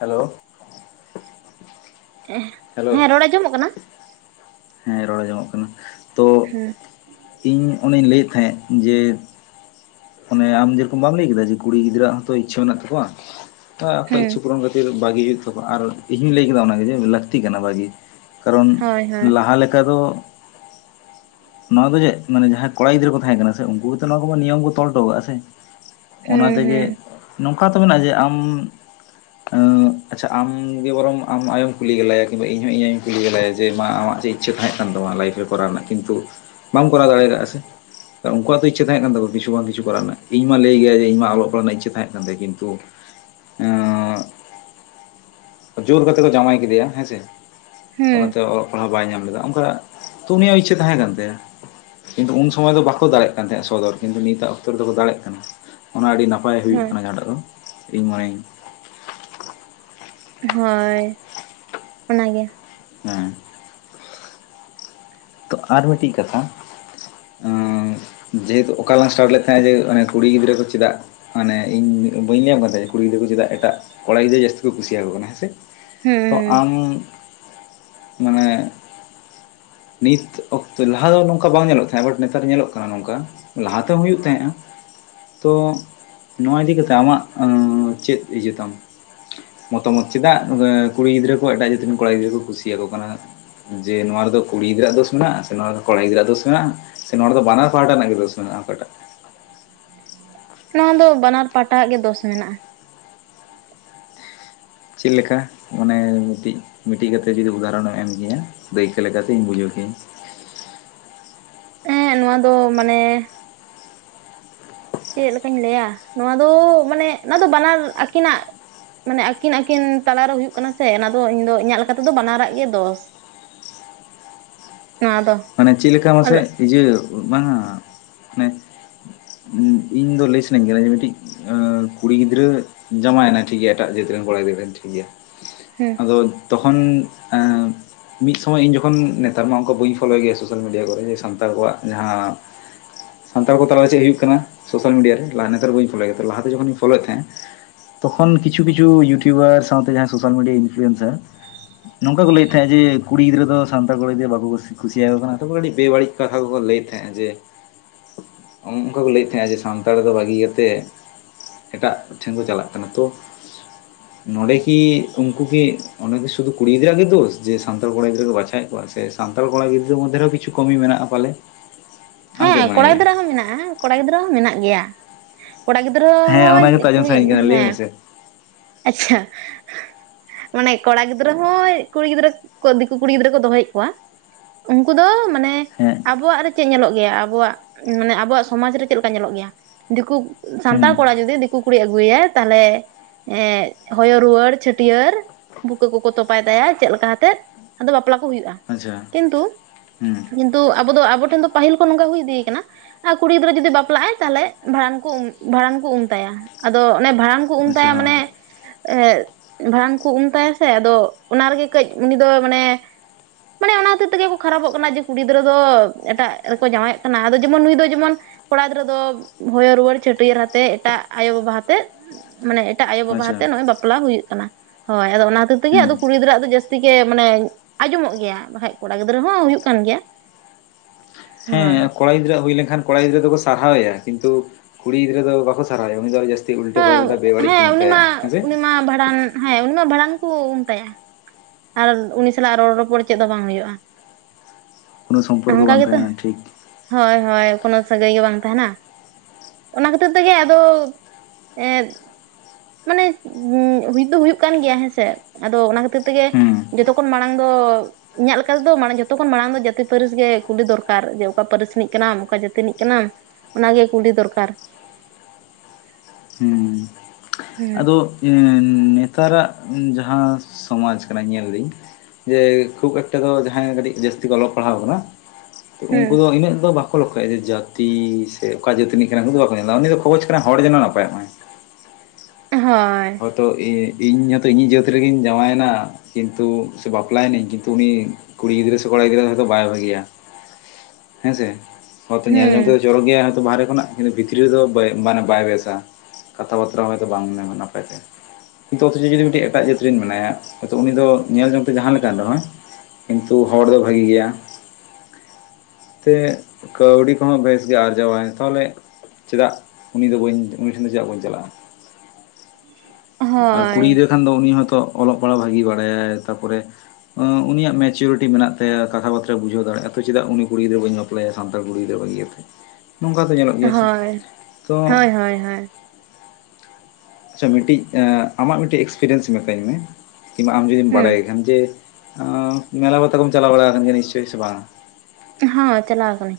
Hello ᱮᱸᱦ, hello ᱦᱮᱸ ᱨᱚᱲ ᱟᱸᱡᱚᱢᱚᱜ ᱠᱟᱱᱟ? ᱦᱮᱸ ᱨᱚᱲ ᱟᱸᱡᱚᱢᱚᱜ ᱠᱟᱱᱟ ᱛᱚ ᱦᱩᱸ ᱤᱧ ᱚᱱᱮᱧ ᱞᱟᱹᱭᱮᱫ ᱛᱟᱸᱦᱮᱫ ᱡᱮ ᱚᱱᱮ ᱟᱢ ᱡᱮᱨᱚᱠᱚᱢ ᱵᱟᱢ ᱞᱟᱹᱭ ᱠᱮᱫᱟ ᱡᱮ ᱠᱩᱲᱤ ᱜᱤᱫᱽᱨᱟᱹ ᱦᱚᱸᱛᱚ ᱤᱪᱪᱷᱟᱹ ᱢᱮᱱᱟᱜ ᱛᱟᱠᱚᱣᱟᱝ, ᱦᱟᱸ ᱟᱠᱚᱣᱟᱜ ᱦᱩᱸ ᱤᱪᱷᱟᱹ ᱯᱩᱨᱩᱱ ᱠᱟ- ᱛᱤᱨ ᱵᱟᱜᱤ ᱦᱩᱭᱩᱜ ᱛᱟᱠᱚᱣᱟ ᱟᱨ ᱤᱧ ᱦᱩᱧ ᱞᱟᱹᱭ ᱠᱮᱫᱟ ᱚᱱᱟᱜᱮ ᱡᱮ ᱞᱟᱹᱠᱛᱤ ᱠᱟᱱᱟ ᱵᱟᱜᱤ ᱠᱟᱨᱚᱱ ᱦᱳᱭ ᱦᱳᱭ ᱞᱟᱦᱟ ᱞᱮᱠᱟ ᱫᱚ ᱱᱚᱣᱟ ᱫᱚ ᱪᱮᱫ, ᱢᱟᱱᱮ ᱡᱟᱦᱟᱸᱭ ᱠᱚᱲᱟ ᱜᱤᱫᱽᱨᱟᱹ ᱠᱚ ᱛᱟᱦᱮᱸ ᱠᱟᱱᱟ ᱥᱮ ᱩᱱᱠᱩ ᱜᱮᱛᱚ ᱱᱚᱣᱟ ᱠᱚ ᱱᱤᱭᱚᱢ ᱠᱚ ᱛᱚᱞ ᱴᱚ ᱠᱟᱜ-ᱟ ᱥᱮ ᱚᱱᱟ ᱦᱩᱸ ᱛᱮᱜᱮ ᱦᱩᱸ ᱱᱚᱝᱠᱟ ᱦᱚᱸᱛᱚ ᱢᱮᱱᱟᱜ-ᱟ ᱡᱮ ᱟᱢ ᱟᱸ ᱟᱪᱪᱷᱟ ᱟᱻᱢ ᱜᱮ ᱵᱚᱨᱚᱢ ᱟᱢ ᱟᱭᱳᱢ ᱠᱩᱞᱤ ᱜᱮᱞᱟᱭᱟ, ᱠᱤᱸᱛᱩ ᱤᱧᱦᱚᱸ ᱤᱧ ᱟᱭᱳᱧ ᱠᱩᱞᱤ ᱜᱮᱞᱟᱭᱟ ᱡᱮ ᱢᱟ ᱟᱢᱟᱜ ᱪᱮᱫ ᱤᱪᱪᱟᱹ ᱛᱟᱸᱦᱮᱜ ᱠᱟᱱ ᱛᱟᱢᱟ ᱞᱟᱭᱤᱯᱷ ᱨᱮ ᱠᱚᱨᱟᱣ ᱨᱮᱱᱟᱜ ᱠᱤᱱᱛᱩ ᱵᱟᱢ ᱠᱚᱨᱟᱣ ᱫᱟᱲᱮᱭ ᱠᱟᱜ-ᱟ ᱥᱮ? ᱩᱱᱠᱩᱣᱟᱜ ᱦᱚᱸᱛᱚ ᱤᱪᱪᱷᱟᱹ ᱛᱟᱸᱦᱮᱜᱠᱟᱱ ᱛᱟᱠᱚ ᱠᱤᱷᱩ ᱵᱟᱝ ᱠᱤ ᱪᱷᱩ ᱠᱚᱨᱟᱣ ᱨᱮᱱᱟᱜ, ᱤᱧ ᱢᱟ ᱞᱟᱹᱭ ᱜᱮᱭᱟ ᱡᱮ ᱤᱧ ᱢᱟ ᱚᱞᱚᱜ ᱯᱟᱲᱦᱟᱜ ᱨᱮᱱᱟᱜ ᱤᱪᱪᱷᱟᱹ ᱛᱟᱦᱮᱸ ᱠᱟᱱ ᱛᱟᱭᱟ ᱠᱤᱱᱛᱩ ᱮᱸᱦ ᱡᱳᱨ ᱠᱟᱛᱮ ᱠᱚ ᱡᱟᱶᱟᱭ ᱠᱮᱫᱮᱭᱟ ᱦᱮᱸᱥᱮ ᱦᱩᱸ ᱚᱱᱟᱛᱮ ᱚᱞᱚᱜ ᱯᱟᱲᱦᱟᱣ ᱵᱟᱭ ᱧᱟᱢ ᱞᱮᱫᱟ ᱚᱱᱠᱟ ᱛᱚ ᱩᱱᱤᱭᱟᱜ ᱤᱪᱪᱷᱟᱹ ᱛᱟᱦᱮᱸ ᱠᱟᱱ ᱛᱟᱭᱟ᱾ ᱠᱤᱱᱛᱩ ᱩᱱ ᱥᱚᱢᱚᱭ ᱫᱚ ᱵᱟᱠᱚ ᱫᱟᱲᱮᱜ ᱠᱟᱱ ᱛᱟᱦᱮᱸᱫ ᱥᱚᱫᱚᱨ ᱠᱤᱱᱛᱩ ᱱᱤᱛᱟᱜ ᱚᱠᱛᱚ ᱨᱮᱫᱚᱠᱚ ᱫᱟᱲᱮᱜ ᱠᱟᱱᱟ ᱚᱱᱟ ᱟᱹᱰᱤ ᱱᱟᱯ ᱯᱟᱭ ᱦᱩᱭᱩᱜ ᱦᱳᱭ ᱠᱟᱱᱟ ᱡᱟᱦᱟᱸᱴᱟᱜ ᱫᱚ ᱤᱧ ᱢᱚᱱᱮᱧ ᱦᱳᱭ ᱚᱱᱟᱜᱮ ᱦᱮᱸ ᱛᱚ ᱟᱨ ᱢᱤᱫᱴᱤᱡ ᱠᱟᱛᱷᱟ ᱮᱸ ᱡᱮᱦᱮᱛᱩ ᱚᱠᱟ ᱞᱟᱝ ᱮᱥᱴᱟᱨᱴ ᱞᱮᱫ ᱛᱟᱦᱮᱸᱜ ᱡᱮ ᱚᱱᱮ ᱠᱩᱲᱤ ᱜᱤᱫᱽᱨᱟᱹ ᱠᱚ ᱪᱤᱫᱟᱜ ᱢᱟᱱᱮ ᱤᱧ ᱵᱟᱹᱧ ᱞᱟᱹᱭᱟᱢ ᱠᱟᱱ ᱛᱟᱦᱮᱸᱫ ᱠᱩᱲᱤ ᱜᱤᱫᱽᱨᱟᱹ ᱠᱚ ᱪᱮᱫᱟᱜ ᱮᱴᱟᱜ ᱠᱚᱲᱟ ᱜᱤᱫᱽᱨᱟᱹ ᱡᱟᱥᱛᱤ ᱠᱚ ᱠᱩᱥᱤᱭᱟᱠᱚ ᱠᱟᱱᱟ ᱦᱮᱸ ᱥᱮ ᱛᱚ ᱦᱩᱸ ᱟᱢ ᱢᱟᱱᱮ ᱱᱤᱛ ᱚᱠᱛᱮ ᱞᱟᱦᱟ ᱫᱚ ᱱᱚᱝᱠᱟ ᱵᱟᱝ ᱧᱮᱞᱚᱜ ᱛᱟᱦᱮᱸᱜ ᱵᱟᱴ ᱱᱮᱛᱟᱨ ᱧᱮᱞᱚᱜ ᱠᱟᱱᱟ ᱱᱚᱝᱠᱟ ᱞᱟᱦᱟ ᱛᱮᱦᱚᱸ ᱦᱩᱭᱩᱜ ᱛᱟᱦᱮᱸᱜᱼᱟ, ᱛᱚᱜ ᱱᱚᱣᱟ ᱤᱫᱤ ᱠᱟᱛᱮ ᱟᱢᱟᱜ ᱩᱸ ᱪᱮᱫ ᱤᱭᱟᱹ ᱛᱟᱢ? ᱢᱚᱛᱟᱢᱚᱛ ᱪᱮᱫᱟᱜ ᱠᱩᱲᱤ ᱜᱤᱫᱽᱨᱟᱹ ᱠᱚ ᱮᱴᱟᱜ ᱡᱟᱹᱛ ᱨᱮᱱ ᱠᱚᱲᱟ ᱜᱤᱫᱽᱨᱟᱹ ᱠᱚ ᱠᱩᱥᱤᱭᱟᱠᱚ ᱠᱟᱱᱟ? ᱡᱮ ᱱᱚᱣᱟ ᱨᱮᱫᱚ ᱠᱩᱲᱤ ᱜᱤᱫᱟᱹᱨᱟᱜ ᱫᱳᱥ ᱢᱮᱱᱟᱜ-ᱟ ᱥᱮ ᱱᱚᱣᱟᱨᱮ ᱫᱚ ᱠᱚᱲᱟ ᱜᱤᱫᱟᱹᱨᱟᱜ ᱫᱳᱥ ᱢᱮᱱᱟᱜ-ᱟ ᱥᱮ ᱱᱚᱰᱮ ᱫᱚ ᱵᱟᱱᱟᱨ ᱯᱟᱦᱴᱟ ᱨᱮᱱᱟᱜ ᱜᱮ ᱫᱳᱥ ᱢᱮᱱᱟᱜ-ᱟ ᱚᱠᱟᱴᱟᱜ? ᱱᱚᱣᱟ ᱫᱚ ᱵᱟᱱᱟᱨ ᱯᱟᱦᱴᱟ ᱦᱟᱜ ᱜᱮ ᱫᱚᱥ ᱢᱮᱱᱟᱜ-ᱟ᱾ ᱪᱮᱜ ᱞᱮᱠᱟ ᱚᱱᱮ ᱢᱤᱫᱴᱤᱡ ᱢᱤᱫᱴᱤᱡ ᱠᱟᱛᱮ ᱡᱩᱫᱤ ᱩᱫᱟᱦᱟᱨᱚᱱ ᱮᱢ ᱠᱤᱧᱟ ᱫᱟᱹᱭᱠᱟᱹ ᱞᱮᱠᱟᱛᱮᱧ ᱵᱩᱡᱟᱹᱣ ᱠᱤᱭᱟᱹᱧ᱾ ᱮᱸ ᱜ ᱱᱚᱣᱟ ᱫᱚ ᱢᱟᱱᱮ ᱪᱮᱜ ᱞᱮᱠᱟᱧ ᱞᱟᱹᱭᱟ ᱱᱚᱣᱟ ᱫᱚ ᱢᱟᱱᱮ ᱱᱚᱣᱟ ᱫᱚ ᱵᱟᱱᱟᱨ ᱟᱠᱤᱱᱟᱜ ᱢᱟᱱᱮ ᱟᱠᱤᱱ ᱟᱠᱤᱱ ᱛᱟᱞᱟᱨᱮ ᱦᱩᱭᱩᱜ ᱠᱟᱱᱟ ᱥᱮ ᱚᱱᱟ ᱫᱚ ᱤᱧᱫᱚ ᱤᱧᱟᱜ ᱞᱮᱠᱟ ᱛᱮᱫᱚ ᱵᱟᱱᱟᱨᱟᱜ ᱜᱮ ᱫᱳᱥ [inaudible] ᱱᱚᱣᱟ ᱫᱚ ᱢᱟᱱᱮ ᱪᱮᱫ ᱞᱮᱠᱟ ᱟᱫᱚ ᱢᱟᱥᱮᱜ ᱤᱭᱟᱹ ᱵᱟᱝᱟ ᱢᱟᱱᱮ ᱤᱧ ᱫᱚ ᱞᱟᱹᱭ ᱥᱟᱹᱱᱟᱹᱧ ᱠᱟᱱᱟ ᱡᱮ ᱢᱤᱴᱤᱡ ᱮ ᱠᱩᱲᱤ ᱜᱤᱫᱽᱨᱟᱹ ᱡᱟᱶᱟᱭ ᱮᱱᱟᱭ ᱴᱷᱤᱠ ᱜᱮᱭᱟ ᱮᱴᱟᱜ ᱡᱟᱹᱛ ᱨᱮᱱ ᱠᱚᱲᱟ ᱜᱤᱫᱽᱨᱟᱹ ᱴᱷᱮᱱ ᱴᱷᱤᱠ ᱜᱮᱭᱟ ᱦᱩᱸ ᱟᱫᱚ ᱛᱚᱠᱷᱚᱱ ᱢᱤᱫ ᱥᱚᱢᱚᱭ ᱤᱧ ᱡᱚᱠᱷᱚᱱ ᱱᱮᱛᱟᱨ ᱢᱟ ᱚᱱᱠᱟ ᱵᱟᱹᱧ ᱯᱷᱳᱞᱳᱭ ᱜᱮᱭᱟ ᱥᱳᱥᱟᱞ ᱢᱤᱰᱤᱭᱟ ᱠᱚᱨᱮ ᱡᱮ ᱥᱟᱱᱛᱟᱲ ᱠᱚᱣᱟᱜ ᱡᱟᱦᱟᱸ ᱥᱟᱱᱛᱟᱲ ᱠᱚ ᱛᱟᱞᱟᱨᱮ ᱪᱮᱜ ᱦᱩᱭᱩᱜ ᱠᱟᱱᱟ ᱥᱳᱥᱟᱞ ᱢᱤᱰᱤᱭᱟ ᱨᱮ ᱞᱟᱦ ᱱᱮᱛᱟᱨ ᱵᱟᱹᱧ ᱯᱷᱳᱞᱚᱭ ᱜᱮᱭᱟ ᱛᱚ ᱞᱟᱦᱟᱛᱮ ᱡᱚᱠᱷᱚᱱᱤᱧ ᱯᱷᱳᱞᱳ ᱭᱮᱫ ᱛᱟᱦᱮᱸᱫ ᱛᱚᱠᱷᱚᱱ ᱠᱤᱪᱷᱩ ᱠᱤᱪᱷᱩ ᱭᱩᱴᱩᱭᱩᱵᱟᱨ, ᱥᱟᱶᱛᱮ ᱡᱟᱦᱟᱸᱭ ᱥᱳᱥᱟᱞ ᱢᱤᱰᱤᱭᱟ ᱤᱱᱯᱷᱞᱩᱭᱮᱱᱥᱟᱨ ᱱᱚᱝᱠᱟ ᱠᱚ ᱞᱟᱹᱭ ᱛᱟᱦᱮᱸᱫ ᱡᱮ ᱠᱩᱲᱤ ᱜᱤᱫᱽᱨᱟᱹ ᱫᱚ ᱥᱟᱱᱛᱟᱲ ᱠᱚᱲᱟ ᱫᱤᱭᱟᱹ ᱵᱟᱠᱚ ᱠᱩᱥᱤᱜ, ᱠᱩᱥᱤᱭᱟᱠᱚ ᱠᱟᱱᱟ ᱛᱚᱵᱮ ᱠᱟᱹᱴᱤᱡ ᱵᱮᱵᱟᱹᱲᱤᱡ ᱠᱟᱛᱷᱟ ᱠᱚᱠᱚ ᱞᱟᱹᱭ ᱛᱮᱦᱮᱸᱜ-ᱟ ᱡᱮ ᱚᱝᱠᱟ ᱠᱚ ᱞᱟᱹᱭᱮᱫ ᱛᱟᱦᱮᱸᱫ-ᱟ ᱡᱮ ᱥᱟᱱᱛᱟᱲ ᱫᱚ ᱵᱟᱹᱜᱤ ᱭᱟᱛᱮᱜ ᱮᱴᱟᱜ ᱴᱷᱮᱱ ᱠᱚ ᱪᱟᱞᱟᱜ ᱠᱟᱱᱟ ᱛᱚ ᱱᱚᱰᱮ ᱠᱤ ᱩᱱᱠᱩ ᱠᱤ ᱚᱸᱰᱮᱜᱮ ᱥᱩᱫᱩ ᱠᱩᱲᱤ ᱜᱤᱫᱟᱹᱨᱟᱜ ᱜᱮ ᱫᱳᱥ ᱡᱮ ᱥᱟᱱᱛᱟᱲ ᱠᱚᱲᱟ ᱜᱤᱫᱽᱨᱟᱹ ᱠᱚ ᱵᱟᱪᱷᱟᱣᱮᱫ ᱠᱚᱣᱟ ᱥᱮ ᱥᱟᱱ ᱛᱟᱣᱲ ᱠᱚᱲᱟ ᱜᱤᱫᱽᱨᱟᱹ ᱢᱚᱫᱫᱷᱮ ᱨᱮᱦᱚᱸ ᱠᱤᱪᱷᱩ ᱠᱚᱢᱤ ᱢᱮᱱᱟᱜ-ᱟ ᱯᱟᱞᱮ? ᱟᱢ ᱪᱮᱫ ᱦᱮᱸ ᱢᱚᱱᱮ ᱠᱚᱲᱟ ᱜᱮᱭᱟ ᱜᱤᱫᱽᱨᱟᱹ ᱣᱟᱜ ᱦᱚᱸ ᱢᱮᱱᱟᱜᱼᱟ ᱠᱚᱲᱟ ᱜᱤᱫᱽᱨᱟᱹ ᱣᱟᱟ ᱦᱚᱸ ᱢᱮᱱᱟᱜ ᱜᱮᱭᱟ ᱾ ᱠᱚᱲᱟ ᱜᱤᱫᱽᱨᱟᱹ ᱦᱮᱸ ᱦᱚᱸ ᱚᱱᱟ ᱜᱮᱛᱚ ᱟᱸᱡᱚᱢ ᱠᱩᱲᱤ ᱦᱮᱸ, ᱥᱟᱱᱟᱧ ᱠᱟᱱᱟ ᱞᱟᱹᱭ ᱢᱮᱥᱮ ᱟᱪᱷᱟ ᱾ ᱢᱟᱱᱮ ᱠᱚᱲᱟ ᱜᱤᱫᱽᱨᱟᱹ ᱦᱚᱸᱭ ᱠᱩᱲᱤ ᱜᱤᱫᱽᱨᱟᱹ ᱫᱤᱠᱩ ᱠᱩᱲᱤ ᱜᱤᱫᱽᱨᱟᱹ ᱠᱚ ᱫᱚᱦᱚᱭᱮᱫ ᱠᱚᱣᱟ ᱾ ᱩᱱᱠᱩ ᱫᱚ ᱢᱟᱼᱼ ᱢᱟᱱᱮ ᱦᱮᱸ ᱟᱵᱚᱣᱟᱜ ᱨᱮ ᱪᱮᱫ ᱧᱮᱞᱚᱜ ᱜᱮᱭᱟ ᱟᱵᱚᱣᱟᱜ, ᱢᱟᱱᱮ ᱟᱵᱚᱣᱟᱜ ᱥᱚᱢᱟᱡᱽ ᱨᱮ ᱪᱮᱫ ᱞᱮᱠᱟ ᱧᱮᱞᱚᱜ ᱜᱮᱭᱟ ᱾ ᱫᱤᱠᱩ ᱦᱩᱸ ᱥᱟᱱᱛᱟᱲ ᱠᱚᱲᱟ ᱡᱩᱫᱤ ᱫᱤᱠᱩ ᱠᱩᱲᱤᱭ ᱟᱹᱜᱩᱭᱟᱭ ᱛᱟᱦᱚᱞᱮᱼᱼ ᱮᱸᱜ ᱦᱚᱭᱚ ᱨᱩᱣᱟᱹᱲ ᱪᱷᱟᱹᱴᱭᱟᱹᱨ ᱵᱩᱠᱟᱹ ᱠᱚᱠᱚ ᱛᱚᱯᱟᱭ ᱛᱟᱭᱟ ᱪᱮᱫ ᱞᱮᱠᱟ ᱦᱟᱛᱮᱫ ᱾ ᱟᱫᱚ ᱵᱟᱯᱞᱟ ᱠᱚ ᱦᱩᱭᱩᱜᱼᱟ ᱟᱪᱪᱷᱟ ᱠᱤᱱᱛᱩ, ᱦᱩᱸ ᱠᱤᱱᱛᱩ ᱟᱵᱚ ᱫᱚ ᱟᱵᱚ ᱴᱷᱮᱱ ᱫᱚᱼᱼ ᱯᱟᱹᱦᱤᱞ ᱠᱚ ᱱᱚᱝᱠᱟ ᱦᱩᱭ ᱤᱫᱤᱭ ᱟᱠᱟᱱᱟ ᱾ ᱟᱨ ᱠᱩᱲᱤ ᱜᱤᱫᱽᱨᱟᱹ ᱡᱩᱫᱤ ᱵᱟᱯᱞᱟᱜ ᱟᱭ ᱛᱟᱦᱚᱞᱮ ᱵᱷᱟᱸᱲᱟᱱ ᱠᱚ ᱵᱷᱟᱸᱲᱟᱱ ᱠᱚ ᱩᱢ ᱛᱟᱭᱟ ᱟᱫᱚ ᱚᱱᱮ ᱵᱸᱷᱟᱲᱟᱱᱼᱼ ᱠᱚ ᱩᱢ ᱟᱪᱪᱷᱟ ᱛᱟᱭᱟ ᱦᱚᱸ ᱢᱟᱱᱮᱼᱼ ᱮᱫ ᱵᱷᱟᱸᱲᱟᱱ ᱠᱚ ᱩᱢᱛᱟᱭᱟ ᱥᱮ ᱟᱫᱚ ᱚᱱᱟ ᱨᱮᱜᱮ ᱠᱟᱹᱡ ᱩᱱᱤ ᱫᱚ ᱢᱟᱱᱮᱼᱼ ᱢᱟᱱᱮ ᱚᱱᱟ ᱛᱤ ᱛᱮᱜᱮ ᱠᱚ ᱠᱷᱟᱨᱟᱵᱚᱜ ᱠᱟᱱᱟ ᱡᱮ ᱠᱩᱲᱤ ᱜᱤᱫᱽᱨᱟᱹ ᱫᱚ ᱮᱴᱟᱜᱼᱼ ᱨᱮᱠᱚ ᱡᱟᱶᱟᱭᱚᱜ ᱠᱟᱱᱟ ᱟᱫᱚ ᱡᱮᱢᱚᱱ ᱱᱩᱭ ᱫᱚ ᱡᱮᱢᱚᱱᱼᱼ ᱠᱚᱲᱟ ᱜᱤᱫᱽᱨᱟᱹ ᱫᱚ ᱦᱚᱭᱚ ᱨᱩᱣᱟᱹᱲ ᱪᱷᱟᱹᱴᱭᱟᱹᱨ ᱦᱟᱛᱮᱫ ᱮᱴᱟᱜ ᱟᱭᱳᱼᱵᱟᱵᱟ ᱦᱟᱛᱮᱫᱼᱼ ᱢᱟᱱᱮ ᱮᱴᱟᱜ ᱟᱭᱳᱼᱵᱟ ᱟᱪᱪᱷᱟ ᱟᱛᱮᱜ ᱱᱚᱜᱼᱚᱭ ᱵᱟᱯᱞᱟ ᱦᱩᱭᱩᱜ ᱠᱟᱱᱟ, ᱦᱳᱭ ᱟᱫᱚ ᱚᱱᱟ ᱠᱷᱟ. ᱛᱤᱨ ᱛᱮᱜᱮ ᱦᱩᱸ ᱟᱫᱚ ᱠᱩᱲᱤ ᱜᱤᱫᱽᱨᱟᱹ ᱟᱜ ᱫᱚ ᱡᱟᱹᱥᱛᱤᱼᱼ ᱛᱤᱜᱮ ᱢᱟᱱᱮ ᱟᱸᱡᱚᱢᱚᱜ ᱜᱮᱭᱟ ᱵᱟᱠᱷᱟᱡ ᱠᱚᱲᱟ ᱜᱤᱫᱽᱨᱟᱹ ᱦᱚᱸ ᱦᱩᱭᱩᱜ ᱠᱟᱱ ᱜᱮᱭᱟ ᱾ ᱦᱮᱸᱻ ᱾ ᱠᱚᱲᱟ ᱜᱤᱫᱽᱨᱟᱹ ᱦᱩᱭ ᱞᱮᱱᱠᱷᱟᱱ ᱠᱚᱲᱟ ᱜᱤᱫᱽᱨᱟᱹ ᱫᱚᱠᱚ ᱥᱟᱨᱦᱟᱣᱮᱭᱟ ᱠᱤᱱᱛᱩ ᱠᱩᱲᱤ ᱜᱤᱫᱽᱨᱟᱹ ᱫᱚ ᱵᱟᱠᱚ ᱥᱟᱨᱦᱟᱣᱮᱭᱟ ᱩᱱᱤ ᱫᱚ ᱡᱟᱥᱼᱼ ᱛᱤ ᱩᱞᱴᱟᱹ ᱦᱮᱸ ᱯᱟᱞᱴᱟ ᱵᱮ ᱵᱟᱹᱲᱤᱡ ᱠᱚ ᱦᱮᱸ ᱩᱱᱤ ᱢᱮᱛᱟᱭᱟ ᱢᱟ ᱦᱮᱸᱥᱮ ᱾ ᱩᱱᱤ ᱢᱟ ᱵᱷᱟᱲᱟᱱᱼᱼ ᱦᱮᱸ ᱩᱱᱤ ᱫᱚ ᱵᱷᱟᱲᱟᱱ ᱠᱚ ᱩᱢ ᱛᱟᱭᱟ ᱟᱨ ᱩᱱᱤ ᱥᱟᱞᱟᱜ ᱨᱚᱲ ᱨᱚᱯᱚᱲ ᱪᱮᱫ ᱫᱚ ᱵᱟᱝ ᱦᱳᱭᱳᱜᱼᱟ ᱠᱳᱱᱳ ᱥᱚᱢᱯᱚᱨᱠᱚ ᱵᱟᱝ ᱛᱟᱦᱮᱱᱟ ᱴᱷᱤᱠ ᱦᱚᱭ ᱦᱚᱭ ᱠᱳᱱᱳ ᱥᱟᱹᱜᱟᱹᱭ ᱜᱮ ᱵᱟᱝ ᱛᱟᱦᱮᱱᱟ ᱚᱱᱟ ᱠᱷᱟᱹᱛᱤᱨ ᱛᱮᱜᱮ ᱟᱫᱚ ᱮᱸᱫ ᱢᱟᱱᱮ ᱦᱩᱭ ᱫᱚ ᱦᱩᱭᱩᱜ ᱠᱟᱱ ᱜᱮᱭᱟ ᱦᱮᱸᱥᱮ ᱟᱫᱚ ᱚᱱᱟ ᱠᱷᱟᱹᱛᱤᱨ ᱛᱮᱜᱮ ᱦᱩᱸ ᱡᱚᱛᱚ ᱠᱷᱚᱱᱚᱱ ᱢᱟᱲᱟᱝ ᱫᱚ ᱤᱧᱟᱹᱜ ᱞᱮᱠᱟ ᱛᱮᱫᱚ ᱢᱟᱲᱟᱝ ᱡᱚᱛᱚᱠᱷᱚᱱ ᱠᱷᱚᱱ ᱢᱟᱲᱟᱝ ᱫᱚ ᱡᱟᱹᱛᱤ ᱯᱟᱹᱨᱤᱥ ᱜᱮ ᱠᱩᱞᱤ ᱫᱚᱨᱠᱟᱨ ᱡᱮ ᱚᱠᱟ ᱯᱟᱹᱨᱤᱥ ᱨᱤᱱᱤᱡ ᱠᱟᱱᱟᱢ ᱚᱠᱟ ᱡᱟᱹᱛᱤ ᱨᱤᱱᱤᱡ ᱠᱟᱱᱟᱢ ᱚᱱᱟᱜᱮ ᱠᱩᱞᱤ ᱫᱚᱨᱠᱟᱨ ᱦᱚᱸ ᱦᱩᱸ ᱟᱫᱚ ᱱᱮᱛᱟᱨᱟᱜ ᱡᱟᱦᱟᱸ ᱥᱚᱢᱟᱡ ᱠᱟᱱᱟ ᱧᱮᱞᱫᱟᱹᱧ ᱡᱮ ᱠᱷᱩᱵ ᱮᱠᱴᱟ ᱫᱚ ᱡᱟᱦᱟᱸᱭ ᱠᱟᱹᱴᱤᱡ ᱡᱟᱹᱥᱛᱤ ᱠᱚ ᱚᱞᱚᱜ ᱯᱟᱲᱦᱟᱣ ᱠᱟᱱᱟ ᱦᱩᱸ ᱩᱱᱠᱩ ᱫᱚ ᱤᱱᱟᱹᱜ ᱫᱚ ᱵᱟᱠ ᱠᱚ ᱞᱚᱠᱷᱚᱭᱮᱜᱟ ᱡᱮ ᱡᱟᱛᱤ ᱥᱮ ᱚᱠᱟ ᱡᱟᱹᱛᱤ ᱨᱤᱱᱤᱡ ᱠᱟᱱᱟ ᱩᱱᱠᱩ ᱫᱚ ᱵᱟᱠᱚ ᱧᱮᱞ ᱮᱫᱟ ᱩᱱᱤ ᱫᱚ ᱠᱷᱚᱡ ᱠᱟᱱᱟᱭ ᱦᱚᱲ ᱡᱮᱱᱚ ᱱᱟᱯᱟᱭᱚᱜ ᱢᱟᱭ ᱦᱚᱭ ᱛᱚ ᱤᱧ ᱦᱚᱛᱚ ᱤᱧᱤᱡ ᱡᱟᱹᱛ ᱨᱮᱜᱮᱧ ᱡᱟᱶᱟᱭᱮᱱᱟ ᱠᱤᱱᱛᱩ ᱥᱮ ᱵᱟᱯᱞᱟᱭᱮᱱᱟᱹᱧ ᱠᱤᱱᱛᱩ ᱩᱱᱤ ᱠᱩᱲᱤ ᱜᱤᱫᱽᱨᱟᱹ ᱥᱮ ᱠᱚᱲᱟ ᱜᱤᱫᱽᱨᱟᱹ ᱦᱚᱭᱛᱚ ᱵᱟᱭ ᱵᱷᱟᱹᱜᱤᱭᱟ ᱦᱮᱸᱥᱮ ᱦᱚᱭᱛᱚ ᱧᱮᱞ ᱡᱚᱝ ᱦᱩᱸ ᱛᱮᱫᱚ ᱪᱚᱨᱚᱠ ᱜᱮᱭᱟᱢ ᱡᱚᱛᱚ ᱵᱟᱦᱮᱨᱮ ᱠᱷᱚᱱᱟᱜ ᱠᱤᱱᱛᱩ ᱵᱷᱤᱛᱨᱤ ᱨᱮ ᱫᱚ ᱢᱟᱱᱮ ᱵᱟᱭ ᱵᱮᱥᱟ ᱠᱟᱛᱷᱟ ᱵᱟᱛᱨᱟ ᱦᱚᱭᱛᱚ ᱵᱟᱝ [unintelligible] ᱠᱤᱱᱛᱩ ᱚᱛᱷᱪᱚ ᱡᱩᱫᱤ ᱢᱤᱫᱴᱤᱡ ᱮᱴᱟᱜ ᱡᱟᱹᱛ ᱨᱮᱱ ᱢᱮᱱᱟᱭᱟ ᱩᱱᱤ ᱫᱚ ᱧᱮᱞ ᱡᱚᱝᱛᱮ ᱡᱟᱦᱟᱸ ᱞᱮᱠᱟᱱ ᱨᱮᱦᱚᱸᱭ ᱠᱤᱱᱛᱩ ᱦᱚᱲ ᱫᱚ ᱵᱷᱟᱜᱤ ᱜᱮᱭᱟ ᱛᱮ ᱠᱟᱹᱣᱰᱤ ᱠᱚᱦᱚᱸ ᱵᱮᱥ ᱜᱮ ᱟᱨᱡᱟᱣᱟᱭ ᱛᱟᱦᱚᱞᱮ ᱪᱮᱫᱟᱜ ᱩᱱᱤ ᱫᱚ ᱵᱟᱹᱧ ᱩᱱᱤ ᱴᱷᱮᱱ ᱫᱚ ᱪᱮᱫᱟ ᱵᱟᱹᱧ ᱪᱟᱞᱟᱜᱼᱟ ᱟᱨ ᱠᱩᱲᱤ ᱦᱳᱭ ᱜᱤᱫᱽᱨᱟᱹ ᱠᱷᱟᱱ ᱫᱚ ᱩᱱᱤ ᱦᱚᱛᱳ ᱚᱞᱚᱜ ᱯᱟᱲᱦᱟᱣ ᱵᱷᱟᱜᱤ ᱵᱟᱲᱟᱭᱟᱭ ᱛᱟᱯᱚᱨᱮ ᱩᱱᱤᱭᱟᱜ ᱢᱮᱪᱩᱨᱤᱴᱤ ᱢᱮᱱᱟᱜ ᱛᱟᱭᱟ ᱠᱟᱛᱷᱟ ᱵᱟᱛᱨᱟ ᱵᱩᱡᱷᱟᱹᱣ ᱫᱟᱲᱮᱼᱟ ᱛᱚ ᱪᱮᱫᱟᱜ ᱩᱱᱤ ᱠᱩᱲᱤ ᱜᱤᱫᱽᱨᱟᱹ ᱧᱟᱹᱧ ᱵᱟᱯ ᱟᱞᱮ ᱥᱟᱱᱛᱟᱲ ᱠᱩᱲᱤ ᱜᱤᱫᱽᱨᱟᱹ ᱵᱟᱹᱜᱤᱭᱟᱛᱮ ᱱᱚᱝᱠᱟ ᱛᱚ ᱧᱮᱞᱚᱜ ᱜᱮᱭᱟ ᱥᱮ ᱛᱚ ᱦᱚᱭ ᱦᱚᱭ ᱟᱪᱪᱷᱟ ᱢᱤᱫᱴᱤᱡ ᱟᱢᱟᱜ ᱢᱤᱫᱴᱤᱡ ᱮᱠᱥᱯᱮᱨᱤᱭᱮᱱᱥ ᱢᱤᱛᱟᱹᱧ ᱢᱮ ᱠᱤᱢᱵᱟ ᱟᱢ ᱡᱩᱫᱤᱢ ᱵᱟᱲᱟᱭ ᱦᱩᱸ ᱜᱮ ᱠᱷᱟᱱ ᱡᱮ ᱢᱮᱞᱟ ᱯᱟᱛᱟ ᱠᱚᱢ ᱪᱟᱞᱟᱣ ᱵᱟᱲᱟ ᱟᱠᱟᱱ ᱜᱮᱭᱟ ᱱᱤᱥᱪᱳᱭ ᱥᱮ ᱵᱟᱝ ᱦᱚᱸ ᱞᱟᱞᱟᱣ ᱠᱟᱹᱱᱟᱹᱧ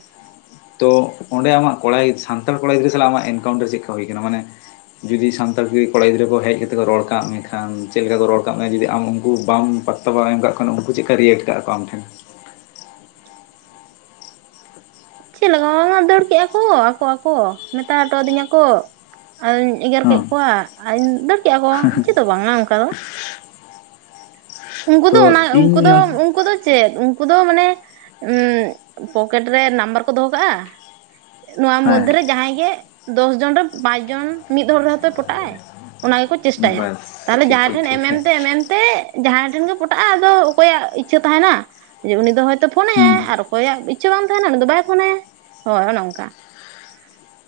ᱛᱚ ᱚᱸᱰᱮ ᱟᱢᱟᱜ ᱠᱚᱲᱟ ᱭᱤᱡ ᱥᱟᱱᱛᱟᱲ ᱠᱚᱲᱟ ᱜᱤᱫᱽᱨᱟᱹ ᱥᱟᱞᱟᱜ ᱟᱢᱟᱜ ᱤᱱᱠᱟᱭᱩᱱᱴᱟᱨ ᱪᱮᱜ ᱠᱟ ᱦᱩᱭ ᱠᱟᱱᱟ ᱢᱟᱱᱮ ᱡᱩᱫᱤ ᱥᱟᱱᱛᱟᱲ ᱠᱩᱜᱤ ᱠᱚᱲᱟ ᱜᱤᱫᱽᱨᱟᱹ ᱠᱚ ᱦᱮᱡ ᱠᱟᱛᱮ ᱠᱚ ᱨᱚᱲ ᱠᱟᱜ ᱢᱮᱠᱷᱟᱱ ᱪᱮᱜ ᱞᱮᱠᱟ ᱠᱚ ᱨᱚᱲ ᱠᱟᱜ ᱢᱮᱭᱟ ᱡᱩᱫᱤ ᱟᱢ ᱩᱱᱠᱩ ᱵᱟᱢ ᱚ ᱵᱟ ᱮᱢ ᱠᱟᱜ ᱠᱷᱟᱱ ᱩᱱᱠᱩ ᱪᱮᱜ ᱠᱟ ᱨᱤᱭᱮᱴ ᱠᱟᱜᱼᱟ ᱠᱚ ᱟᱢ ᱴᱷᱮᱱ ᱪᱮᱜ ᱞᱮᱠᱟ ᱵᱟᱝ ᱟ ᱫᱟᱹᱲ ᱠᱮᱜᱼᱟ ᱠᱚ ᱟᱠᱚ ᱟᱠᱚ ᱢᱮᱛᱟ ᱦᱚᱴᱚ ᱟᱹᱫᱤᱧᱟ ᱠᱚ ᱟᱫᱚᱧ ᱮᱜᱮᱨ ᱠᱮᱜ ᱦᱮᱸ ᱠᱚᱣᱟ [unintelligible] ᱫᱟᱹᱲ ᱠᱮᱜ ᱟ ᱠᱚ ᱪᱮᱫ ᱫᱚ ᱵᱟᱝᱟ ᱚᱝᱠᱟ ᱫᱚ ᱩᱱᱠᱩ ᱫᱚ ᱛᱚ ᱚᱱᱟ ᱩᱱᱠᱩ ᱤᱧ ᱫᱚ ᱩᱱᱠᱩ ᱫᱚ ᱪᱮᱫ ᱩᱱᱠᱩ ᱫᱚ ᱢᱟᱱᱮ ᱯᱚᱠᱮᱴ ᱨᱮ ᱱᱟᱢᱵᱟᱨ ᱠᱚ ᱫᱚᱦᱚ ᱠᱟᱜᱼᱟ ᱱᱚᱣᱟ ᱢᱚᱫᱫᱷᱮ ᱦᱮᱸ ᱨᱮ ᱡᱟᱦᱟᱸᱭ ᱜᱮ ᱫᱚᱥ ᱡᱚᱱ ᱨᱮ ᱯᱟᱸᱪ ᱡᱚᱱ ᱢᱤᱫ ᱦᱚᱲ ᱨᱮᱦᱚᱸᱛᱚᱭ ᱯᱚᱴᱟᱜ ᱟᱭ ᱚᱱᱟ ᱜᱮᱠᱚ ᱪᱮᱥᱴᱟᱭᱟ ᱵᱟᱥ ᱛᱟᱦᱚᱞᱮ ᱴᱷᱤᱠ ᱡᱟᱦᱟᱸᱭ ᱴᱷᱤᱠ ᱴᱷᱮᱱ ᱴᱷᱤᱠ ᱮᱢ ᱮᱢ ᱦᱮᱸ ᱛᱮ ᱮᱢ ᱮᱢ ᱛᱮ ᱡᱟᱦᱟᱸᱭ ᱴᱷᱮᱱ ᱜᱮ ᱯᱚᱴᱟᱜ ᱟ ᱟᱫᱚ ᱚᱠᱚᱭᱟᱜ ᱤᱪᱪᱷᱟᱹ ᱛᱟᱦᱮᱱᱟ ᱡᱮ ᱩᱱᱤ ᱫᱚ ᱦᱚᱭᱛᱚ ᱯᱷᱳᱱᱟ ᱦᱩᱸ ᱟᱨ ᱚᱠᱚᱭᱟᱜ ᱤᱪᱪᱷᱟᱹ ᱵᱟᱝ ᱛᱟᱦᱮᱱᱟ ᱩᱱᱤ ᱫᱚ ᱵᱟᱭ ᱯᱷᱳᱱᱟᱭᱟ ᱦᱚᱭ ᱚᱱᱮ ᱚᱱᱠᱟ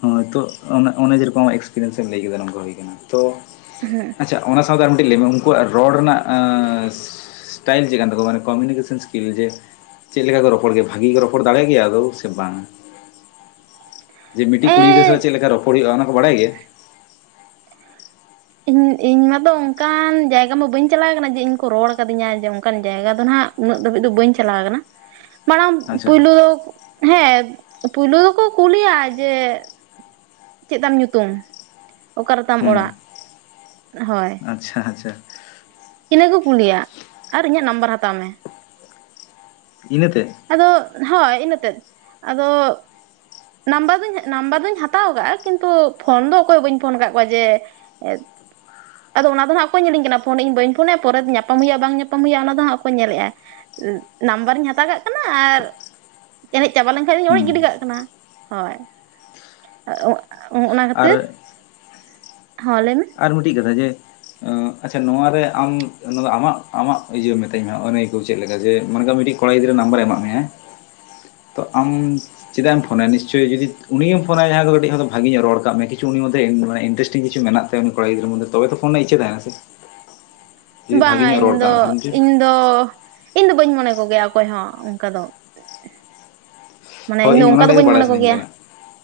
ᱦᱚᱸᱭ ᱛᱚᱜ ᱚᱱᱮ ᱚᱱᱮ ᱡᱮᱨᱚᱠᱚᱢ ᱮᱥᱯᱨᱤᱭᱮᱱᱥ ᱮᱢ ᱞᱟᱹᱭ ᱠᱮᱫᱟ ᱱᱚᱝᱠᱟ ᱦᱩᱭ ᱠᱟᱱᱟ ᱛᱚ ᱦᱩᱸ ᱟᱪᱪᱷᱟ ᱚᱱᱟ ᱥᱟᱶᱛᱮ ᱟᱨ ᱢᱤᱜᱴᱤᱡ ᱞᱟᱹᱭ ᱢᱮ ᱩᱱᱠᱩᱣᱟᱜ ᱨᱚᱲ ᱨᱮᱱᱟᱜ ᱤᱥᱴᱟᱭᱤᱞ ᱪᱮᱜᱠᱟᱱ ᱛᱟᱠᱚᱣᱟ ᱢᱟᱱᱮ ᱠᱚᱢᱤᱱᱤᱠᱮᱥᱮᱱ ᱤᱥᱠᱤᱞ ᱡᱮ ᱪᱮᱫ ᱞᱮᱠᱟ ᱠᱚ ᱨᱚᱯᱚᱲ ᱜᱮᱭᱟ ᱵᱷᱟᱜᱤ ᱜᱮ ᱨᱚᱯᱚᱲ ᱫᱟᱲᱮᱭᱟᱜ ᱜᱮᱭᱟ ᱟᱫᱳᱣ ᱥᱮ ᱵᱟᱝ ᱡᱮ ᱢᱤᱜᱴᱤᱡ ᱮ ᱠᱩᱲ ᱜᱤᱫᱽᱨᱟᱹ ᱥᱟᱞᱟᱜ ᱪᱮᱜ ᱞᱮᱠᱟ ᱨᱚᱯᱚᱲ ᱦᱩᱭᱩᱜᱼᱟ ᱚᱱᱟ ᱠᱚ ᱵᱟᱲᱟᱭ ᱜᱮᱭᱟ ᱤᱧ ᱤᱧ ᱢᱟᱛᱚ ᱚᱱᱠᱟᱱ ᱡᱟᱭᱜᱟ ᱢᱟ ᱵᱟᱹᱧ ᱪᱟᱞᱟᱣ ᱠᱟᱱᱟ ᱡᱮ ᱤᱧ ᱠᱚ ᱨᱚᱲ ᱠᱟᱹᱫᱤᱧᱟ ᱡᱮ ᱚᱱᱠᱟᱱ ᱡᱟᱭᱜᱟ ᱫᱚ ᱱᱟᱸᱜ ᱩᱱᱟᱹᱜ ᱫᱷᱟᱹᱵᱤᱡ ᱫᱚ ᱵᱟᱹᱧ ᱪᱟᱞᱟᱣ ᱟᱠᱟᱱᱟ [inaudible] ᱢᱟᱲᱟᱝ ᱟᱪᱪᱷᱟ ᱯᱩᱭᱞᱩ ᱫᱚᱠᱚ ᱦᱮᱸ ᱯᱩᱭᱞᱩ ᱫᱚᱠᱚ ᱠᱩᱞᱤᱭᱟ ᱡᱮ ᱪᱮᱜ ᱛᱟᱢ ᱧᱩᱛᱩᱢ ᱚᱠᱟ ᱨᱮᱛᱟᱢ ᱚᱲᱟᱜ ᱦᱩᱸ ᱦᱚᱭ ᱟᱪᱪᱷᱟ ᱟᱪᱪᱷᱟ ᱤᱱᱟᱹ ᱠᱚ ᱠᱩᱞᱤᱭᱟ ᱟᱨ ᱤᱧᱟᱹᱜ ᱱᱟᱢᱵᱟᱨ ᱦᱟᱛᱟᱣ ᱢᱮ ᱾ ᱤᱱᱟᱹᱛᱮᱜ ᱟᱫᱚ ᱦᱳᱭ ᱤᱱᱟᱹᱛᱮᱫ ᱟᱫᱚ ᱱᱟᱢᱵᱟᱨ ᱫᱩᱧ ᱱᱟᱢᱵᱟᱨ ᱫᱩᱧ ᱦᱟᱛᱟᱣ ᱟᱠᱟᱜ ᱟ ᱠᱤᱱᱛᱩ ᱯᱷᱳᱱ ᱫᱚ ᱚᱠᱚᱭ ᱦᱚᱸ ᱵᱟᱹᱧ ᱯᱷᱳᱱ ᱠᱟᱜ ᱠᱚᱣᱟ ᱡᱮ ᱮᱫ ᱟᱫᱚ ᱚᱱᱟ ᱫᱚ ᱦᱟᱸᱜ ᱠᱚᱭ ᱧᱮᱞᱤᱧ ᱠᱟᱱᱟ ᱯᱷᱳᱱ ᱮᱜᱤᱧ ᱵᱟᱹᱧ ᱯᱷᱳᱱᱟᱭ ᱯᱚᱨᱮ ᱛᱮ ᱧᱟᱯᱟᱢ ᱦᱩᱭᱩᱜᱼᱟ ᱵᱟᱝ ᱧᱟᱯᱟᱢ ᱦᱩᱭᱩᱜᱼᱟ ᱚᱱᱟ ᱫᱚ ᱦᱟᱸᱜ ᱠᱚᱭ ᱧᱮᱞᱮᱜᱼᱟ ᱱᱟᱢᱵᱟᱨᱮᱧ ᱦᱟᱛᱟᱣ ᱠᱟᱜ ᱠᱟᱱᱟ ᱟᱨ ᱮᱱᱮᱡ ᱪᱟᱵᱟ ᱞᱮᱱᱠᱷᱟᱜ ᱫᱩᱧ ᱚᱲᱮᱡ ᱜᱤᱰᱤ ᱦᱩᱸ ᱠᱟᱜ ᱠᱟᱱᱟ ᱦᱚᱭ ᱾ ᱚᱱᱟ ᱟᱨ ᱠᱷᱟᱹᱛᱤᱨ ᱦᱚᱸ ᱞᱟᱹᱭ ᱢᱮ ᱟᱨ ᱢᱤᱜᱴᱤᱡ ᱠᱟᱛᱷᱟ ᱡᱮ ᱟᱪᱪᱷᱟ ᱱᱚᱣᱟ ᱨᱮ ᱟᱢ ᱱᱚᱣᱟ ᱫᱚ ᱟᱢᱟᱜ ᱟᱢᱟᱜ ᱤᱡᱟᱹᱢ ᱢᱤᱛᱟᱹᱧ ᱢᱮ ᱦᱚᱜ ᱟᱹᱱᱟᱹᱭᱠᱟᱹᱣ ᱪᱮᱜ ᱞᱮᱠᱟ ᱡᱮ ᱢᱚᱱᱮᱠᱟᱜ ᱢᱮ ᱢᱤᱜᱴᱤᱡ ᱠᱚᱲᱟ ᱜᱤᱫᱽᱨᱟᱹ ᱱᱟᱢᱵᱟᱨᱮ ᱮᱢᱟᱜ ᱢᱮᱭᱟᱭ ᱛᱚ ᱟᱢ ᱪᱮᱫᱟᱜ ᱮᱢ ᱯᱷᱳᱱᱟᱭᱟ ᱱᱤᱥᱪᱳᱭ ᱡᱩᱫᱤ ᱩᱱᱤᱜᱮᱢ ᱯᱷᱳᱱᱟᱭᱟ ᱡᱟᱦᱟᱸᱭ ᱫᱚ ᱠᱟᱹᱴᱤᱡ ᱦᱚᱸᱭ ᱛᱚ ᱵᱷᱟᱜᱤᱧᱚᱜ ᱨᱚᱲ ᱠᱟᱜ ᱢᱮᱭᱟ ᱠᱤᱪᱷᱩ ᱩᱱᱤ ᱢᱚᱫᱫᱷᱮ ᱤᱱ ᱢᱟᱱᱮ ᱤᱱᱴᱨᱮᱥᱴᱤᱝ ᱠᱤᱪᱷᱩ ᱢᱮᱱᱟᱜ ᱛᱟᱭᱟ ᱩᱱᱤ ᱠᱚᱲᱟ ᱜᱤᱫᱽᱨᱟᱹ ᱢᱩᱫ ᱨᱮ ᱛᱚᱵᱮ ᱛᱚ ᱯᱷᱳᱱᱟᱜ ᱤᱪᱪᱷᱟᱹ ᱛᱟᱦᱮᱱᱟ ᱥᱮ ᱡᱩᱫᱤ ᱵᱟᱝ ᱵᱷᱟᱜᱮ ᱟ ᱧᱚᱜ ᱤᱧ ᱨᱚᱲ ᱠᱟᱜ ᱫᱚ ᱢᱮ ᱠᱷᱟᱱ ᱤᱧ ᱫᱚ ᱤᱧ ᱫᱚ ᱵᱟᱹᱧ ᱢᱚᱱᱮ ᱠᱚ ᱜᱮᱭᱟ ᱚᱠᱚᱭ ᱦᱚᱸ ᱚᱝᱠᱟ ᱫᱚ ᱢᱟᱱᱮ ᱦᱳᱭ ᱤᱧ ᱫᱚ ᱚᱱᱠᱟ ᱫᱚ ᱚᱱᱟᱴᱟᱜ ᱜᱮ ᱵᱟᱹᱧ ᱵᱟᱲᱟᱭ ᱢᱚᱱᱮ ᱠᱚ ᱥᱟᱱᱟᱧ ᱜᱮᱭᱟ ᱠᱟᱱᱟ ᱾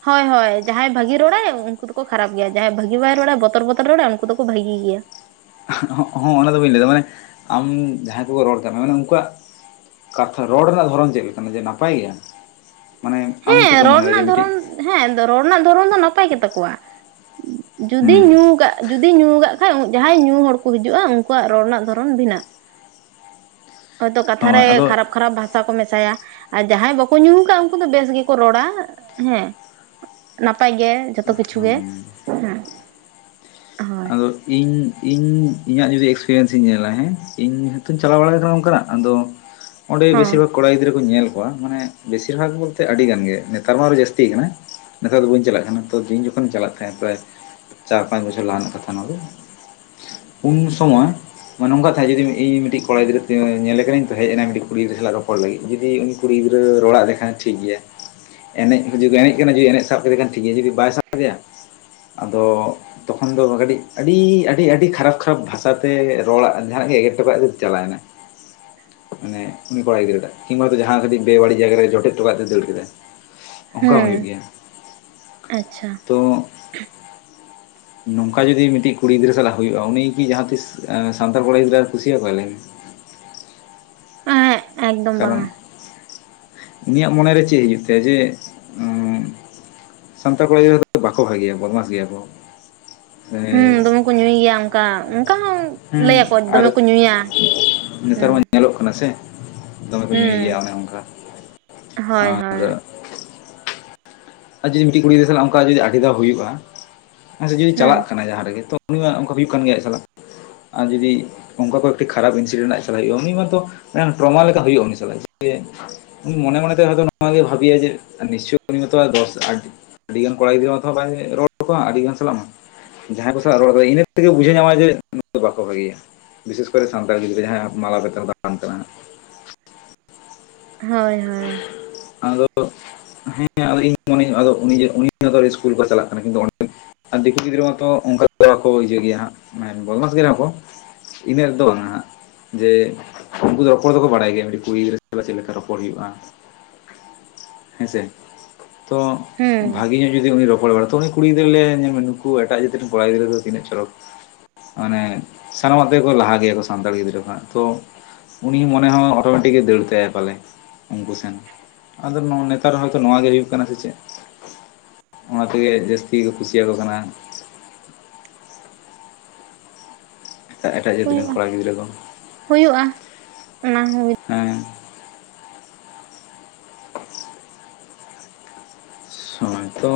ᱦᱚᱭ ᱦᱚᱭ ᱡᱟᱦᱟᱸᱭ ᱵᱷᱟᱹᱜᱤ ᱨᱚᱲᱟᱭ ᱩᱱᱠᱩ ᱫᱚᱠᱚ ᱠᱷᱟᱨᱟᱯ ᱜᱮᱭᱟ ᱡᱟᱦᱟᱸᱭ ᱵᱷᱟᱹᱜᱤ ᱵᱟᱭ ᱨᱚᱲᱟ ᱵᱚᱛᱚᱨ ᱵᱚᱛᱚᱨ ᱮ ᱨᱚᱲᱟ ᱩᱱᱠᱩ ᱫᱚᱠᱚ ᱵᱷᱟᱹᱜᱤ ᱜᱮᱭᱟ ᱾ ᱦᱚᱸ ᱚᱱᱟ ᱫᱚ ᱵᱟᱹᱧ ᱞᱟᱹᱭ ᱫᱟ ᱢᱟᱱᱮ ᱟᱢ ᱡᱟᱦᱟᱸᱭ ᱠᱚᱠᱚ ᱨᱚᱲ ᱠᱟᱜ ᱢᱮᱭᱟ ᱢᱟᱱᱮ ᱩᱱᱠᱩᱣᱟᱜ ᱠᱟᱛᱷᱟ ᱨᱚᱲ ᱨᱮᱱᱟᱜ ᱫᱷᱚᱨᱚᱱ ᱪᱮᱜ ᱞᱮᱠᱟᱱᱟ ᱡᱮ ᱱᱟᱯᱟᱭ ᱜᱮᱭᱟ ᱢᱟᱱᱮ ᱟᱢ ᱦᱮᱸ ᱪᱮᱜᱠᱟᱢ ᱨᱚᱲ ᱢᱚᱱᱮᱭ ᱫᱟ ᱡᱮ ᱨᱮᱱᱟᱜ ᱢᱤᱜᱴᱤᱡ ᱫᱷᱚᱨᱚᱱ ᱦᱮᱸ ᱨᱚᱲ ᱨᱮᱱᱟᱜ ᱫᱷᱚᱨᱚᱢ ᱫᱚ ᱱᱟᱯᱟᱭ ᱜᱮᱛᱟ ᱠᱚᱣᱟ ᱡᱩᱫᱤ ᱦᱩᱸ ᱧᱩ ᱠᱟᱜ ᱡᱩᱫᱤ ᱧᱩ ᱠᱟᱜ ᱠᱷᱟᱡ ᱡᱟᱦᱟᱸᱭ ᱧᱩ ᱦᱚᱲ ᱠᱚ ᱦᱤᱡᱩᱜᱼᱟ ᱩᱝᱠᱩᱣᱟᱜ ᱨᱚᱲ ᱨᱮᱱᱟᱜ ᱫᱷᱚᱨᱚᱱ ᱵᱷᱤᱱᱟᱹ ᱦᱚᱭᱛᱚ ᱠᱟᱛᱷᱟ ᱨᱮ ᱦᱳᱭ ᱟᱫᱚ ᱠᱷᱟᱨᱟᱯ ᱠᱷᱟᱨᱟᱯ ᱵᱷᱟᱥᱟ ᱠᱚ ᱢᱮᱥᱟᱭᱟ ᱟᱨ ᱡᱟᱦᱟᱸᱭ ᱵᱟᱠᱚ ᱧᱩ ᱠᱟᱜ ᱟ ᱩᱱᱠᱩ ᱫᱚ ᱵᱮᱥ ᱜᱮᱠᱚ ᱨᱚᱲᱟ ᱦᱮᱸ ᱱᱟᱯᱟᱭ ᱜᱮ ᱡᱷᱚᱛᱚ ᱠᱤᱪᱷᱩ ᱜᱮ ᱦᱩᱸ ᱦᱮᱸ ᱦᱳᱭ ᱛᱚ ᱤᱧ ᱤᱧ ᱤᱧᱟᱹᱜ ᱡᱩᱫᱤ ᱮᱥᱯᱨᱤᱭᱮᱱᱥ ᱤᱧ ᱧᱮᱞᱟ ᱦᱮᱸ ᱤᱧ ᱦᱚᱸᱛᱩᱧ ᱪᱟᱞᱟᱣ ᱵᱟᱲᱟ ᱟᱠᱟᱱᱟ ᱚᱱᱠᱟᱱᱟᱜ ᱟᱫᱚ ᱚᱸᱰᱮ ᱵᱮᱥᱤᱨ ᱦᱚᱸ ᱵᱷᱟᱜ ᱠᱚᱲᱟ ᱜᱤᱫᱽᱨᱟᱹ ᱠᱚ ᱧᱮᱞ ᱠᱚᱣᱟ ᱢᱟᱱᱮ ᱵᱮᱥᱤᱨ ᱵᱷᱟᱜ ᱵᱚᱞᱛᱮ ᱟᱹᱰᱤ ᱜᱟᱱ ᱜᱮ ᱱᱮᱛᱟᱨ ᱢᱟ ᱟᱨᱦᱚᱸ ᱡᱟᱥᱛᱤ ᱠᱟᱱᱟ᱾ ᱱᱮᱛᱟᱨ ᱫᱚ ᱵᱟᱹᱧ ᱪᱟᱞᱟᱜ ᱠᱟᱱᱟ ᱤᱧ ᱡᱚᱠᱷᱚᱱᱤᱧ ᱪᱟᱞᱟᱜ ᱛᱟᱦᱮᱸ ᱯᱨᱟᱭ ᱪᱟᱨ ᱯᱟᱸᱪ ᱵᱚᱪᱷᱚᱨ ᱞᱟᱦᱟ ᱨᱮᱱᱟᱜ ᱠᱟᱛᱷᱟ ᱚᱱᱟ ᱫᱚ ᱩᱱ ᱥᱚᱢᱚᱭ ᱱᱚ-ᱚᱭ ᱱᱚᱝᱠᱟ ᱠᱟᱛᱷᱟ ᱡᱩᱫᱤ ᱤᱧ ᱠᱚᱲᱟ ᱜᱤᱫᱽᱨᱟᱹ ᱧᱮᱞᱮ ᱠᱟᱱᱟᱹᱧ ᱛᱚ‌ ᱦᱮᱡ ᱮᱱᱟ ᱢᱤᱫᱴᱤᱡ ᱠᱩᱱᱤ ᱜᱤᱫᱽᱨᱟᱹ ᱥᱟᱞᱟᱜ ᱨᱚᱯᱚᱲ ᱞᱟᱹᱜᱤᱫ, ᱡᱩᱫᱤ ᱠᱩᱲᱤ ᱜᱤᱫᱽᱨᱟᱹ ᱨᱚᱲ‌-ᱟᱜ ᱞᱮᱠᱷᱟᱱ ᱴᱷᱤᱠ ᱜᱮᱭᱟ᱾ ᱮᱱᱮᱡ ᱡᱩᱫᱤ‌ᱠᱚ ᱮᱱᱮᱡ ᱠᱟᱱᱟ ᱡᱮ ᱮᱱᱮᱡ ᱥᱟᱵ ᱠᱮᱫᱮ ᱠᱷᱟᱱ ᱴᱷᱤᱠ ᱜᱮᱭᱟ ᱡᱩᱫᱤ ᱵᱟᱭ ᱥᱟᱵ ᱠᱮᱫᱮᱭᱟ᱾ ᱟᱫᱚ ᱛᱚᱠᱷᱚᱱ ᱫᱚ ᱠᱟᱹᱴᱤᱡ ᱟᱹᱰᱤ ᱟᱹᱰᱤ ᱠᱷᱟᱨᱟᱯ ᱵᱷᱟᱥᱟᱛᱮ ᱨᱚᱲᱟᱜ ᱡᱟᱦᱱᱟᱜ ᱜᱮ ᱮᱜᱮᱨ ᱦᱚᱴᱚᱜ ᱠᱟᱫ ᱛᱮ ᱪᱟᱞᱟᱣ‌ ᱮᱱᱟ᱾ ᱢᱟᱱᱮ ᱩᱱᱤ ᱠᱚᱲᱟᱭ ᱜᱤᱫᱨᱟᱹᱴᱟᱜ ᱠᱤᱝᱵᱟ ᱛᱳ ᱡᱟᱦᱟᱸ ᱨᱮ ᱠᱟᱹᱴᱤᱡ ᱵᱮ-ᱵᱟᱹᱲᱤᱢ ᱡᱟᱭᱜᱟ ᱨᱮ ᱡᱚᱴᱮᱫ‌‌ᱦᱚᱴᱚᱜ ‌ᱠᱟᱫ ᱛᱮ ᱫᱟᱹᱲ ᱠᱮᱫᱟᱭ᱾ ᱚᱱᱠᱟ ᱦᱩᱭᱩᱜ ᱦᱮᱸ ᱜᱮᱭᱟ ᱟᱪᱪᱷᱟ ᱛᱚ ᱱᱚᱝᱠᱟ ᱡᱩᱫᱤ ᱢᱤᱫᱴᱤᱡ ᱠᱩᱲᱤ ᱜᱤᱫᱽᱨᱟᱹ ᱥᱟᱞᱟᱜ ᱦᱩᱭᱩᱜᱼᱟ, ᱩᱱᱤᱜᱤ ᱠᱤ ᱡᱟᱦᱟᱸ ᱛᱤᱥ ᱥᱟᱱᱛᱟᱲ ᱠᱚᱲᱟ ᱜᱤᱫᱽᱨᱟᱹ ᱠᱩᱥᱤ ᱟᱠᱚᱣᱟ ᱞᱟᱹᱭ ᱮᱸ ᱮᱠᱫᱚᱢ ᱠᱟᱨᱚᱱ ᱵᱟᱝᱟ ᱩᱱᱤᱭᱟᱜ ᱢᱚᱱᱮ ᱨᱮ ᱪᱮᱫ ᱦᱩᱭᱩᱜ ᱛᱟᱭᱟ ᱡᱮ, ᱥᱟᱱᱛᱟᱲ ᱠᱚᱲᱟ ᱜᱤᱫᱽᱨᱟᱹ ᱵᱟᱠᱚ ᱵᱷᱟᱜᱮᱭᱟ ᱵᱚᱫᱢᱟᱥ ᱜᱮᱭᱟ ᱠᱚ ᱦᱩᱸ ᱫᱚᱢᱮ ᱠᱚ ᱧᱩᱭ ᱜᱮᱭᱟ ᱚᱱᱠᱟ ᱦᱚᱸ ᱦᱮᱸ ᱞᱟᱹᱭᱟᱠᱚ ᱟᱨ ᱫᱚᱢᱮ ᱠᱚ ᱧᱩᱭᱟ ᱱᱮᱛᱟᱨ ᱢᱟ ᱦᱩᱸ ᱧᱮᱞᱚᱜ ᱠᱟᱱᱟ ᱥᱮ, ᱫᱚᱢᱮ ᱠᱚ ᱧᱩᱭ ᱜᱮᱭᱟ ᱦᱩᱸ ᱚᱱᱮ ᱚᱱᱠᱟ ᱦᱳᱭ ᱦᱳᱭ ᱟᱨ ᱟᱨ ᱡᱩᱫᱤ ᱢᱤᱫᱴᱮᱱ ᱠᱩᱲᱤ ᱜᱤᱫᱽᱨᱟᱹ ᱥᱟᱞᱟᱜ ᱟᱹᱰᱤ ᱫᱷᱟᱣ ᱦᱩᱭᱩᱜ-ᱟ ᱦᱮᱸᱥᱮ ᱡᱩᱫᱤ ᱦᱩᱸ ᱪᱟᱞᱟᱜ ᱠᱟᱱᱟ ᱡᱟᱦᱟᱸ ᱨᱮᱜᱮ ᱛᱚ ᱩᱱᱤ ᱢᱟ ᱚᱱᱠᱟ ᱦᱩᱭᱩᱜ ᱠᱟᱱ ᱜᱮᱭᱟ ᱟᱡ ᱥᱟᱞᱟᱜ, ᱟᱨ ᱡᱩᱫᱤ ᱚᱱᱠᱟ ᱠᱚ ᱮᱠᱴᱤ ᱠᱷᱟᱨᱟᱯ ᱤᱱᱥᱤᱰᱮᱱᱴ ᱪᱟᱞᱟᱜ ᱦᱩᱭᱩᱜᱼᱟ, ᱩᱱᱤᱩ ᱢᱟᱛᱚ ᱰᱨᱚᱢᱟ ᱞᱮᱠᱟ ᱦᱩᱭᱩᱜᱼᱟ ᱩᱱᱤ ᱥᱟᱞᱟᱜ ᱢᱚᱱ ᱢᱚᱱᱮ ᱛᱮ ᱦᱚᱛᱚ ᱱᱚᱣᱟ ᱜᱮ ᱵᱷᱵᱤᱭᱟ ᱡᱮ ᱱᱤᱥᱪ ᱛᱚ ᱫᱚᱥ ᱟᱹᱰᱤ ᱜᱟᱱ ᱠᱚᱲᱟ ᱜᱤᱫᱽᱨᱟᱹ ᱛᱷᱚ ᱵᱟᱭ ᱨᱚᱲ ᱟᱠᱚᱣᱟ ᱟᱹᱰᱤ ᱜᱟᱱ ᱥᱟᱞᱟᱜ -ᱢᱟ ᱡᱟᱦᱟᱸᱭ ᱠᱚ ᱥᱟᱞᱟᱜ ᱨᱚᱲ ᱮᱫᱟ ᱤᱱᱟᱹ ᱛᱮᱜᱮ ᱵᱩᱡᱷᱟᱹᱣ ᱧᱟᱢᱟ ᱡᱮ ᱱᱩᱠᱩ ᱫᱚ ᱵᱟᱠᱚ ᱵᱷᱟᱜᱮᱭᱟ᱾ ᱵᱤᱥᱮᱥ ᱠᱚᱨᱮ ᱥᱟᱱᱛᱟᱲ ᱜᱤᱫᱽᱨᱟᱹ ᱡᱟᱦᱟᱸ ᱢᱟᱞᱟᱵᱟᱞᱟᱱ ᱦᱳᱭ ᱦᱳᱭ ᱟᱫᱚ ᱦᱮᱸ ᱟᱫᱚ ᱤᱧ ᱢᱚᱱᱮᱧ ᱟᱫᱚ ᱡᱮ ᱩᱱᱤ ᱟᱫᱚ ᱤᱥᱠᱩᱞ ᱠᱚ ᱪᱟᱞᱟᱜ ᱠᱟᱱᱟ ᱠᱤᱱᱛᱩ ᱚᱸᱰᱮ ᱟᱨ ᱫᱤᱠᱩ ᱜᱤᱫᱽᱨᱟᱹ ᱢᱟᱛᱚ ᱚᱱᱠᱟ ᱵᱟᱠᱚ ᱤᱭᱟ‌ᱹ ᱜᱮᱭᱟ ᱦᱟᱸᱜ ᱵᱚᱫᱢᱟᱥ ᱜᱮᱭᱟ ᱠᱚ ᱤᱱᱟᱹᱜ ᱫᱚ ᱱᱟᱦᱟᱜ ᱦᱟᱹᱜ ᱡᱮ ᱩᱱᱠᱩ ᱫᱚ ᱨᱚᱯᱚᱲ ᱫᱚᱠᱚ ᱵᱟᱲᱟᱭ ᱜᱮᱭᱟ ᱢᱤᱫᱴᱮᱱ ᱠᱩᱲᱤ ᱜᱤᱫᱽᱨᱟᱹ ᱥᱟᱞᱟᱜ ᱪᱮᱫ ᱞᱮᱠᱟ ᱨᱚᱯᱚᱲ᱾ ᱨᱚᱯᱚᱲ ᱦᱩᱭᱩᱜᱼᱟ ᱦᱮᱸᱥᱮ ᱛᱚ ᱦᱩᱸ ᱵᱷᱟᱜᱤ ᱧᱚᱜ ᱤᱡ ᱡᱩᱫᱤ ᱩᱱᱤ ᱨᱚᱯᱚᱲ ᱵᱟᱲᱟᱭ ᱛᱚ ᱩᱱᱤ ᱜᱤᱫᱽᱨᱟᱹ ᱞᱟᱹᱭ-ᱟ ᱧᱮᱞ ᱢᱮ ᱱᱩᱠᱩ ᱮᱴᱟᱜ ᱡᱟᱹᱛ ᱨᱮᱱ ᱠᱚᱲᱟ ᱜᱤᱫᱽᱨᱟᱹ ᱫᱚ ᱛᱤᱱᱟᱜ ᱪᱚᱨᱚᱠ ᱢᱟᱱᱮ ᱥᱟᱱᱟᱢᱟᱜ ᱛᱮᱜᱮ ᱠᱚ ᱞᱟᱦᱟ ᱜᱮᱭᱟ ᱠᱚ ᱥᱟᱱᱛᱟᱲ ᱜᱤᱫᱽᱨᱟᱹ ᱠᱷᱚᱱᱟᱜ ᱛᱚ ᱩᱱᱤ ᱢᱚᱱᱮ ᱦᱚᱸ ᱚᱴᱳᱢᱮᱴᱤᱠ ᱫᱟᱹᱲ ᱛᱟᱭᱟ ᱯᱟᱞᱮ ᱩᱱᱠᱩ ᱥᱮᱱ ᱟᱫᱚ ᱱᱮᱛᱟᱨ ᱦᱚᱭᱛᱳ ᱱᱚᱣᱟ ᱜᱮ ᱦᱩᱭᱩᱜ ᱠᱟᱱᱟ ᱥᱮ ᱪᱮᱫ? ᱚᱱᱟ ᱛᱮᱜᱮ ᱡᱟᱹᱥᱛᱤ ᱠᱚ ᱠᱩᱥᱤ ᱟᱠᱚ ᱠᱟᱱᱟ‍᱾ ᱮᱴᱟᱜ ᱮᱴᱟᱜ ᱡᱟᱹᱛ ᱨᱮᱱ ᱦᱩᱭᱩᱜᱼᱟ ᱠᱚᱲᱟ ᱜᱤᱫᱽᱨᱟᱹ ᱠᱚ᱾ ᱦᱩᱭᱩᱜᱼᱟ ᱚᱱᱟ ᱦᱚᱸ᱾ ᱦᱮᱸ [unintelligible] ᱫᱚᱭ ᱛᱚ